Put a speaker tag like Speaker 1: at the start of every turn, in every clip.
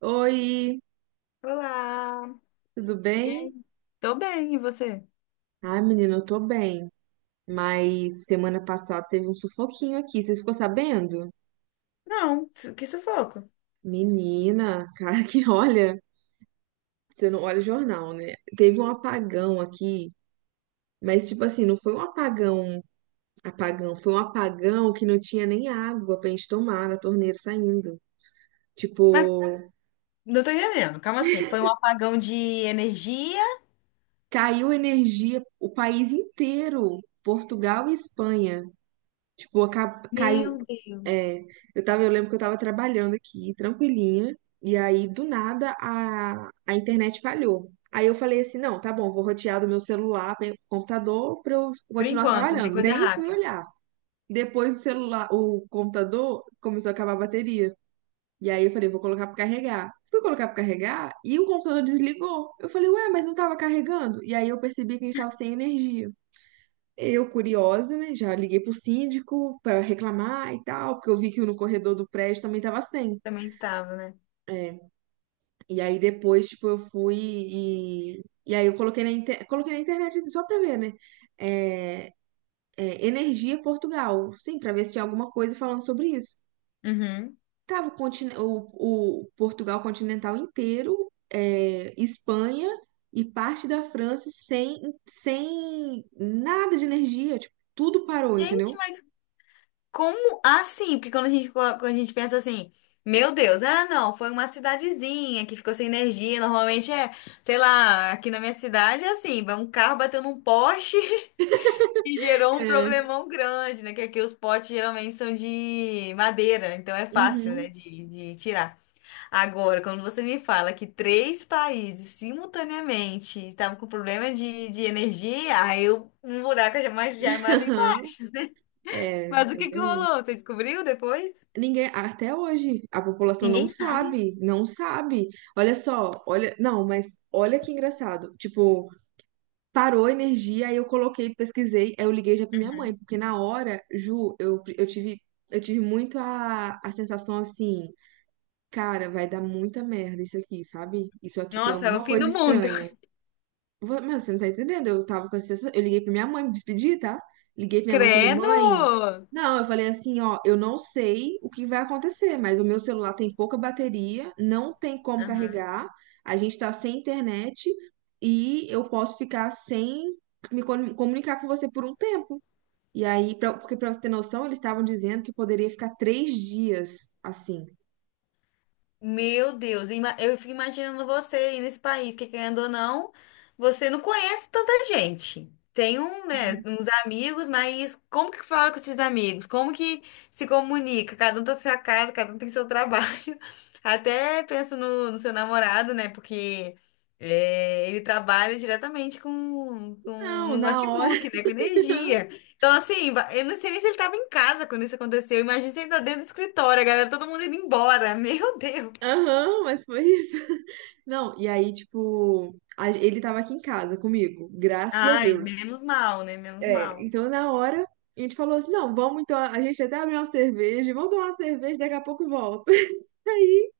Speaker 1: Oi,
Speaker 2: Olá!
Speaker 1: tudo
Speaker 2: E aí?
Speaker 1: bem?
Speaker 2: Tô bem, e você?
Speaker 1: Ai, menina, eu tô bem. Mas semana passada teve um sufoquinho aqui, você ficou sabendo?
Speaker 2: Não, que sufoco.
Speaker 1: Menina, cara que olha, você não olha o jornal, né? Teve um apagão aqui, mas tipo assim, não foi um apagão, apagão, foi um apagão que não tinha nem água pra gente tomar na torneira saindo.
Speaker 2: Mas
Speaker 1: Tipo,
Speaker 2: não tô entendendo. Calma assim, foi um apagão de energia.
Speaker 1: caiu energia o país inteiro, Portugal e Espanha. Tipo, caiu.
Speaker 2: Meu Deus.
Speaker 1: É, eu lembro que eu tava trabalhando aqui, tranquilinha, e aí do nada a internet falhou. Aí eu falei assim, não, tá bom, vou rotear do meu celular para computador para eu
Speaker 2: Por
Speaker 1: continuar
Speaker 2: enquanto, né?
Speaker 1: trabalhando.
Speaker 2: Coisa
Speaker 1: Nem fui
Speaker 2: rápida.
Speaker 1: olhar. Depois o celular, o computador começou a acabar a bateria. E aí eu falei, vou colocar para carregar. Fui colocar para carregar e o computador desligou. Eu falei, ué, mas não tava carregando? E aí eu percebi que a gente tava sem energia. Eu, curiosa, né? Já liguei pro síndico para reclamar e tal, porque eu vi que no corredor do prédio também tava sem.
Speaker 2: Também estava, né?
Speaker 1: É. E aí depois, tipo, eu fui e. E aí eu coloquei na, inter... coloquei na internet assim, só pra ver, né? É... Energia Portugal. Sim, pra ver se tinha alguma coisa falando sobre isso.
Speaker 2: Uhum.
Speaker 1: Tava o Portugal continental inteiro, Espanha e parte da França sem nada de energia. Tipo, tudo parou,
Speaker 2: Gente,
Speaker 1: entendeu?
Speaker 2: mas como assim? Porque quando a gente, quando a gente pensa assim, meu Deus, ah, não, foi uma cidadezinha que ficou sem energia. Normalmente é, sei lá, aqui na minha cidade é assim, vai um carro bateu num poste. E gerou um problemão grande, né? Que aqui os potes geralmente são de madeira, então é fácil, né,
Speaker 1: Uhum.
Speaker 2: de tirar. Agora, quando você me fala que três países simultaneamente estavam com problema de energia, aí eu, um buraco já mais, já é mais
Speaker 1: Aham.
Speaker 2: embaixo, né?
Speaker 1: É, é
Speaker 2: Mas o que que
Speaker 1: verdade.
Speaker 2: rolou? Você descobriu depois?
Speaker 1: Ninguém, até hoje, a população não
Speaker 2: Ninguém sabe.
Speaker 1: sabe, não sabe. Olha só, olha, não, mas olha que engraçado. Tipo, parou a energia, aí eu coloquei, pesquisei, aí eu liguei já pra minha mãe, porque na hora, Ju, eu tive muito a sensação assim, cara, vai dar muita merda isso aqui, sabe? Isso aqui tem
Speaker 2: Nossa, é o
Speaker 1: alguma
Speaker 2: fim
Speaker 1: coisa
Speaker 2: do mundo.
Speaker 1: estranha. Meu, você não tá entendendo? Eu tava com essa sensação. Eu liguei pra minha mãe, me despedi, tá? Liguei pra minha mãe e falei, mãe.
Speaker 2: Credo!
Speaker 1: Não, eu falei assim, ó, eu não sei o que vai acontecer, mas o meu celular tem pouca bateria, não tem como carregar, a gente tá sem internet e eu posso ficar sem me comunicar com você por um tempo. E aí, porque pra você ter noção, eles estavam dizendo que poderia ficar 3 dias assim.
Speaker 2: Meu Deus, eu fico imaginando você aí nesse país, que querendo ou não, você não conhece tanta gente. Tem um, né, uns amigos, mas como que fala com esses amigos? Como que se comunica? Cada um tem sua casa, cada um tem seu trabalho. Até penso no seu namorado, né? Porque ele trabalha diretamente com
Speaker 1: Não,
Speaker 2: um
Speaker 1: na hora.
Speaker 2: notebook, né? Com energia. Então, assim, eu não sei nem se ele estava em casa quando isso aconteceu. Imagina se ele tá dentro do escritório, a galera, todo mundo indo embora. Meu Deus!
Speaker 1: Aham, mas foi isso. Não, e aí, tipo, ele tava aqui em casa comigo, graças a
Speaker 2: Ai,
Speaker 1: Deus.
Speaker 2: menos mal, né? Menos
Speaker 1: É,
Speaker 2: mal.
Speaker 1: então na hora a gente falou assim: não, vamos então, a gente até abriu uma cerveja, vamos tomar uma cerveja, daqui a pouco volta. Aí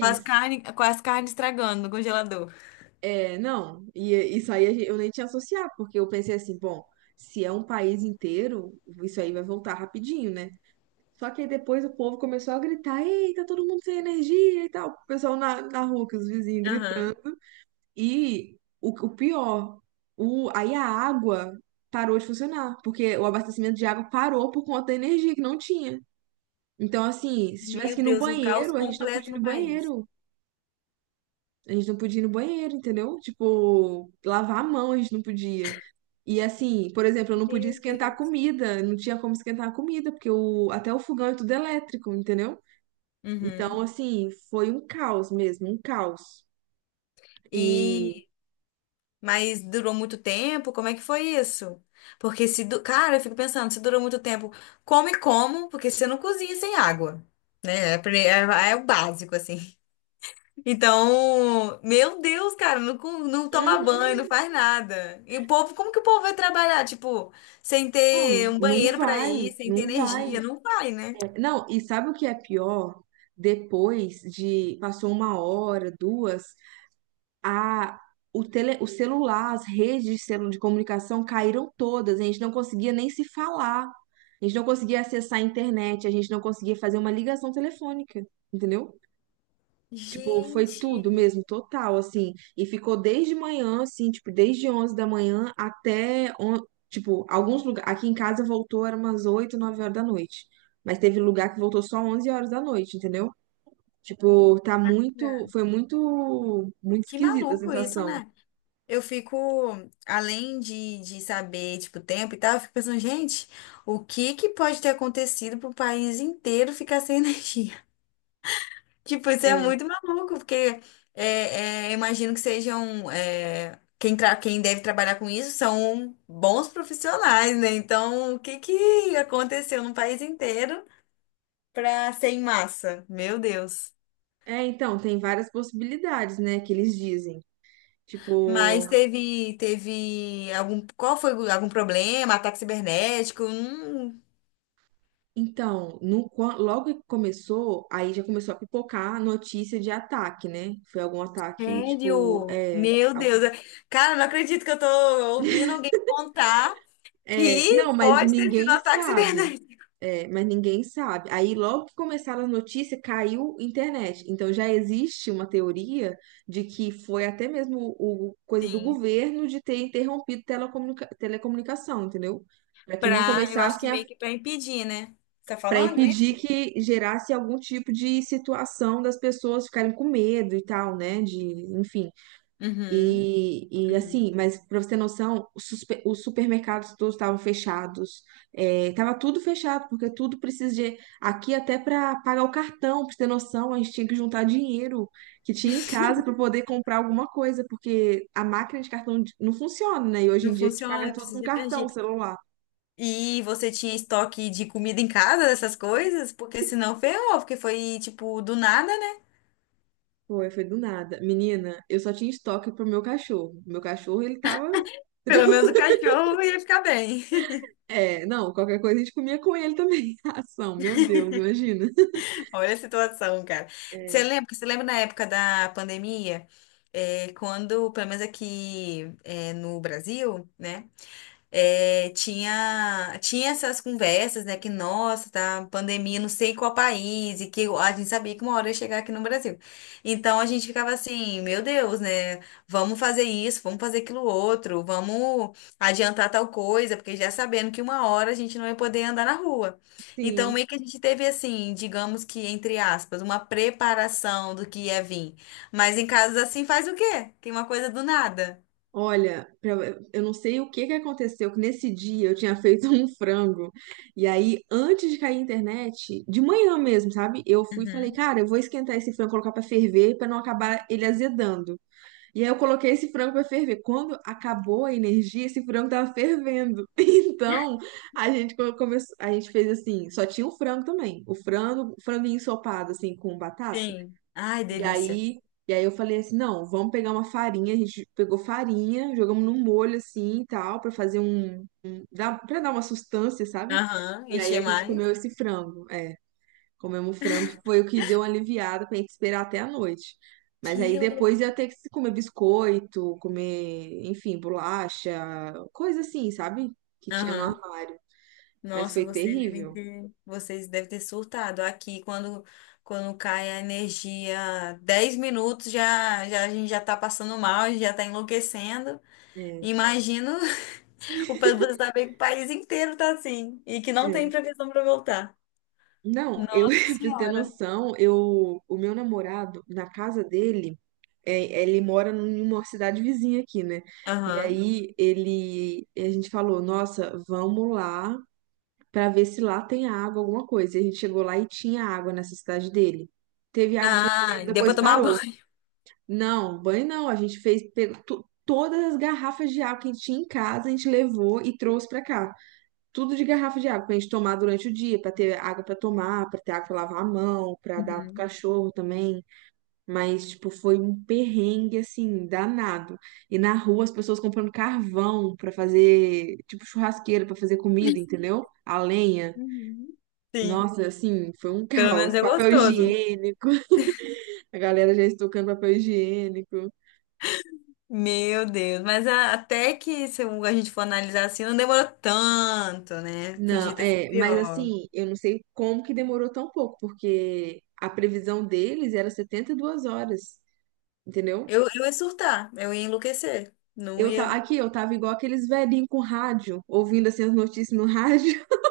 Speaker 2: Com as carnes, com as carnes estragando no congelador.
Speaker 1: não, e isso aí eu nem tinha associado, porque eu pensei assim: bom, se é um país inteiro, isso aí vai voltar rapidinho, né? Só que aí depois o povo começou a gritar: ei, tá todo mundo sem energia e tal. O pessoal na rua, que os vizinhos gritando.
Speaker 2: Aham.
Speaker 1: E o pior, aí a água parou de funcionar, porque o abastecimento de água parou por conta da energia que não tinha. Então, assim, se tivesse
Speaker 2: Meu
Speaker 1: que ir no
Speaker 2: Deus, um caos
Speaker 1: banheiro, a gente não
Speaker 2: completo
Speaker 1: podia ir
Speaker 2: no
Speaker 1: no
Speaker 2: país.
Speaker 1: banheiro. A gente não podia ir no banheiro, entendeu? Tipo, lavar a mão a gente não podia. E assim, por exemplo, eu não podia
Speaker 2: Meu
Speaker 1: esquentar a
Speaker 2: Deus.
Speaker 1: comida, não tinha como esquentar a comida, porque até o fogão é tudo elétrico, entendeu? Então,
Speaker 2: Uhum.
Speaker 1: assim, foi um caos mesmo, um caos. E.
Speaker 2: E mas durou muito tempo? Como é que foi isso? Porque se, du- cara, eu fico pensando, se durou muito tempo, come como? Porque você não cozinha sem água, né? É, é o básico assim. Então, meu Deus, cara, não, não toma
Speaker 1: uhum.
Speaker 2: banho, não faz nada. E o povo, como que o povo vai trabalhar? Tipo, sem
Speaker 1: Não,
Speaker 2: ter um
Speaker 1: não
Speaker 2: banheiro pra
Speaker 1: vai,
Speaker 2: ir, sem ter
Speaker 1: não vai.
Speaker 2: energia, não vai, né?
Speaker 1: Não, e sabe o que é pior? Depois de passou uma hora, duas, a o celular, as redes de de comunicação caíram todas. A gente não conseguia nem se falar. A gente não conseguia acessar a internet, a gente não conseguia fazer uma ligação telefônica, entendeu? Tipo, foi tudo
Speaker 2: Gente,
Speaker 1: mesmo, total, assim. E ficou desde manhã, assim, tipo, desde 11 da manhã até, tipo, alguns lugares. Aqui em casa voltou, era umas 8 9 horas da noite. Mas teve lugar que voltou só 11 horas da noite, entendeu? Tipo, tá muito. Foi muito. Muito
Speaker 2: que
Speaker 1: esquisita a
Speaker 2: maluco isso,
Speaker 1: sensação.
Speaker 2: né? Eu fico, além de saber, tipo, o tempo e tal, eu fico pensando, gente, o que que pode ter acontecido pro país inteiro ficar sem energia? Tipo, isso é
Speaker 1: É,
Speaker 2: muito maluco, porque é, imagino que sejam. Quem, quem deve trabalhar com isso são bons profissionais, né? Então, o que que aconteceu no país inteiro para ser em massa? Meu Deus.
Speaker 1: então, tem várias possibilidades, né, que eles dizem. Tipo,
Speaker 2: Mas teve algum. Qual foi algum problema? Ataque cibernético?
Speaker 1: então, no logo que começou, aí já começou a pipocar a notícia de ataque, né? Foi algum ataque, tipo,
Speaker 2: Sério? Meu Deus. Cara, não acredito que eu tô ouvindo alguém contar que
Speaker 1: não, mas
Speaker 2: pode ter sido um
Speaker 1: ninguém
Speaker 2: ataque
Speaker 1: sabe.
Speaker 2: cibernético.
Speaker 1: É, mas ninguém sabe. Aí logo que começaram a notícia, caiu internet. Então já existe uma teoria de que foi até mesmo o coisa do
Speaker 2: Sim.
Speaker 1: governo de ter interrompido telecomunicação, entendeu? Para que não
Speaker 2: Eu acho que
Speaker 1: começassem,
Speaker 2: meio que pra impedir, né? Você tá
Speaker 1: para
Speaker 2: falando
Speaker 1: impedir
Speaker 2: isso?
Speaker 1: que gerasse algum tipo de situação das pessoas ficarem com medo e tal, né? De, enfim.
Speaker 2: Uhum,
Speaker 1: E
Speaker 2: uhum.
Speaker 1: assim, mas para você ter noção, os supermercados todos estavam fechados, tava tudo fechado, porque tudo precisa de. Aqui, até para pagar o cartão, para você ter noção, a gente tinha que juntar dinheiro que tinha em casa para poder comprar alguma coisa, porque a máquina de cartão não funciona, né? E hoje
Speaker 2: Não
Speaker 1: em dia a gente paga
Speaker 2: funciona,
Speaker 1: tudo
Speaker 2: precisa
Speaker 1: com
Speaker 2: de energia.
Speaker 1: cartão, celular.
Speaker 2: E você tinha estoque de comida em casa, dessas coisas? Porque senão ferrou, porque foi, tipo, do nada, né?
Speaker 1: Foi do nada. Menina, eu só tinha estoque pro meu cachorro. Meu cachorro, ele tava.
Speaker 2: Pelo menos o cachorro ia ficar bem.
Speaker 1: É, não, qualquer coisa a gente comia com ele também. Ação, meu Deus, imagina.
Speaker 2: Olha a situação, cara. Você lembra na época da pandemia, quando, pelo menos aqui, no Brasil, né? Tinha essas conversas, né? Que, nossa, tá pandemia, não sei qual país, e que a gente sabia que uma hora ia chegar aqui no Brasil. Então a gente ficava assim, meu Deus, né? Vamos fazer isso, vamos fazer aquilo outro, vamos adiantar tal coisa, porque já sabendo que uma hora a gente não ia poder andar na rua. Então,
Speaker 1: Sim.
Speaker 2: meio que a gente teve assim, digamos que, entre aspas, uma preparação do que ia vir. Mas em casos assim faz o quê? Tem uma coisa do nada.
Speaker 1: Olha, eu não sei o que que aconteceu, que nesse dia eu tinha feito um frango. E aí, antes de cair a internet, de manhã mesmo, sabe? Eu fui e falei,
Speaker 2: Uhum.
Speaker 1: cara, eu vou esquentar esse frango, colocar pra ferver, pra não acabar ele azedando. E aí eu coloquei esse frango para ferver. Quando acabou a energia, esse frango tava fervendo. Então, a gente fez assim, só tinha o frango também. O frango, franguinho ensopado assim com batata.
Speaker 2: Sim. Ai,
Speaker 1: E
Speaker 2: delícia.
Speaker 1: aí, e aí eu falei assim, não, vamos pegar uma farinha, a gente pegou farinha, jogamos num molho assim e tal, para fazer um, para dar uma sustância, sabe?
Speaker 2: Aham,
Speaker 1: E aí a
Speaker 2: encher
Speaker 1: gente
Speaker 2: mais.
Speaker 1: comeu esse frango. Comemos frango, que foi o que deu uma aliviada pra gente esperar até a noite. Mas aí
Speaker 2: Quilo.
Speaker 1: depois ia ter que comer biscoito, comer, enfim, bolacha, coisa assim, sabe? Que tinha no
Speaker 2: Aham.
Speaker 1: armário. Mas
Speaker 2: Nossa,
Speaker 1: foi
Speaker 2: vocês devem
Speaker 1: terrível.
Speaker 2: ter, vocês devem ter surtado. Aqui, quando cai a energia, 10 minutos já, já a gente já tá passando mal, a gente já tá enlouquecendo.
Speaker 1: É,
Speaker 2: Imagino o povo saber que o país inteiro tá assim e que não tem
Speaker 1: é.
Speaker 2: previsão para voltar.
Speaker 1: Não, eu,
Speaker 2: Nossa
Speaker 1: pra você ter
Speaker 2: Senhora.
Speaker 1: noção, o meu namorado, na casa dele, ele mora numa cidade vizinha aqui, né? E
Speaker 2: Aham.
Speaker 1: aí a gente falou, nossa, vamos lá para ver se lá tem água, alguma coisa. E a gente chegou lá e tinha água nessa cidade dele. Teve água por um
Speaker 2: Ah,
Speaker 1: tempo,
Speaker 2: deu pra
Speaker 1: depois
Speaker 2: tomar
Speaker 1: parou.
Speaker 2: banho.
Speaker 1: Não, banho não. A gente fez, pegou todas as garrafas de água que a gente tinha em casa, a gente levou e trouxe para cá. Tudo de garrafa de água para a gente tomar durante o dia, para ter água para tomar, para ter água para lavar a mão, para dar pro
Speaker 2: Uhum.
Speaker 1: cachorro também. Mas, tipo, foi um perrengue, assim, danado. E na rua as pessoas comprando carvão para fazer, tipo, churrasqueira para fazer comida, entendeu? A lenha.
Speaker 2: Uhum. Sim,
Speaker 1: Nossa, assim, foi um
Speaker 2: pelo menos
Speaker 1: caos.
Speaker 2: é
Speaker 1: Papel
Speaker 2: gostoso.
Speaker 1: higiênico, a galera já estocando papel higiênico.
Speaker 2: Meu Deus, mas até que se um, a gente for analisar assim, não demorou tanto, né? Podia
Speaker 1: Não,
Speaker 2: ter sido
Speaker 1: mas
Speaker 2: pior.
Speaker 1: assim, eu não sei como que demorou tão pouco, porque a previsão deles era 72 horas, entendeu?
Speaker 2: Eu ia surtar, eu ia enlouquecer. Não
Speaker 1: Eu tá,
Speaker 2: ia.
Speaker 1: aqui eu tava igual aqueles velhinhos com rádio, ouvindo assim as notícias no rádio.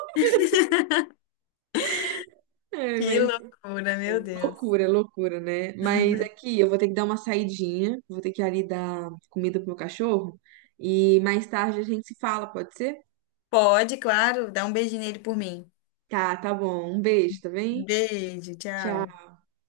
Speaker 1: É,
Speaker 2: Que
Speaker 1: mas
Speaker 2: loucura, meu Deus.
Speaker 1: loucura, loucura, né? Mas aqui eu vou ter que dar uma saidinha, vou ter que ali dar comida pro meu cachorro e mais tarde a gente se fala, pode ser?
Speaker 2: Pode, claro, dá um beijinho nele por mim.
Speaker 1: Tá, tá bom. Um beijo, tá bem?
Speaker 2: Beijo, tchau.
Speaker 1: Tchau.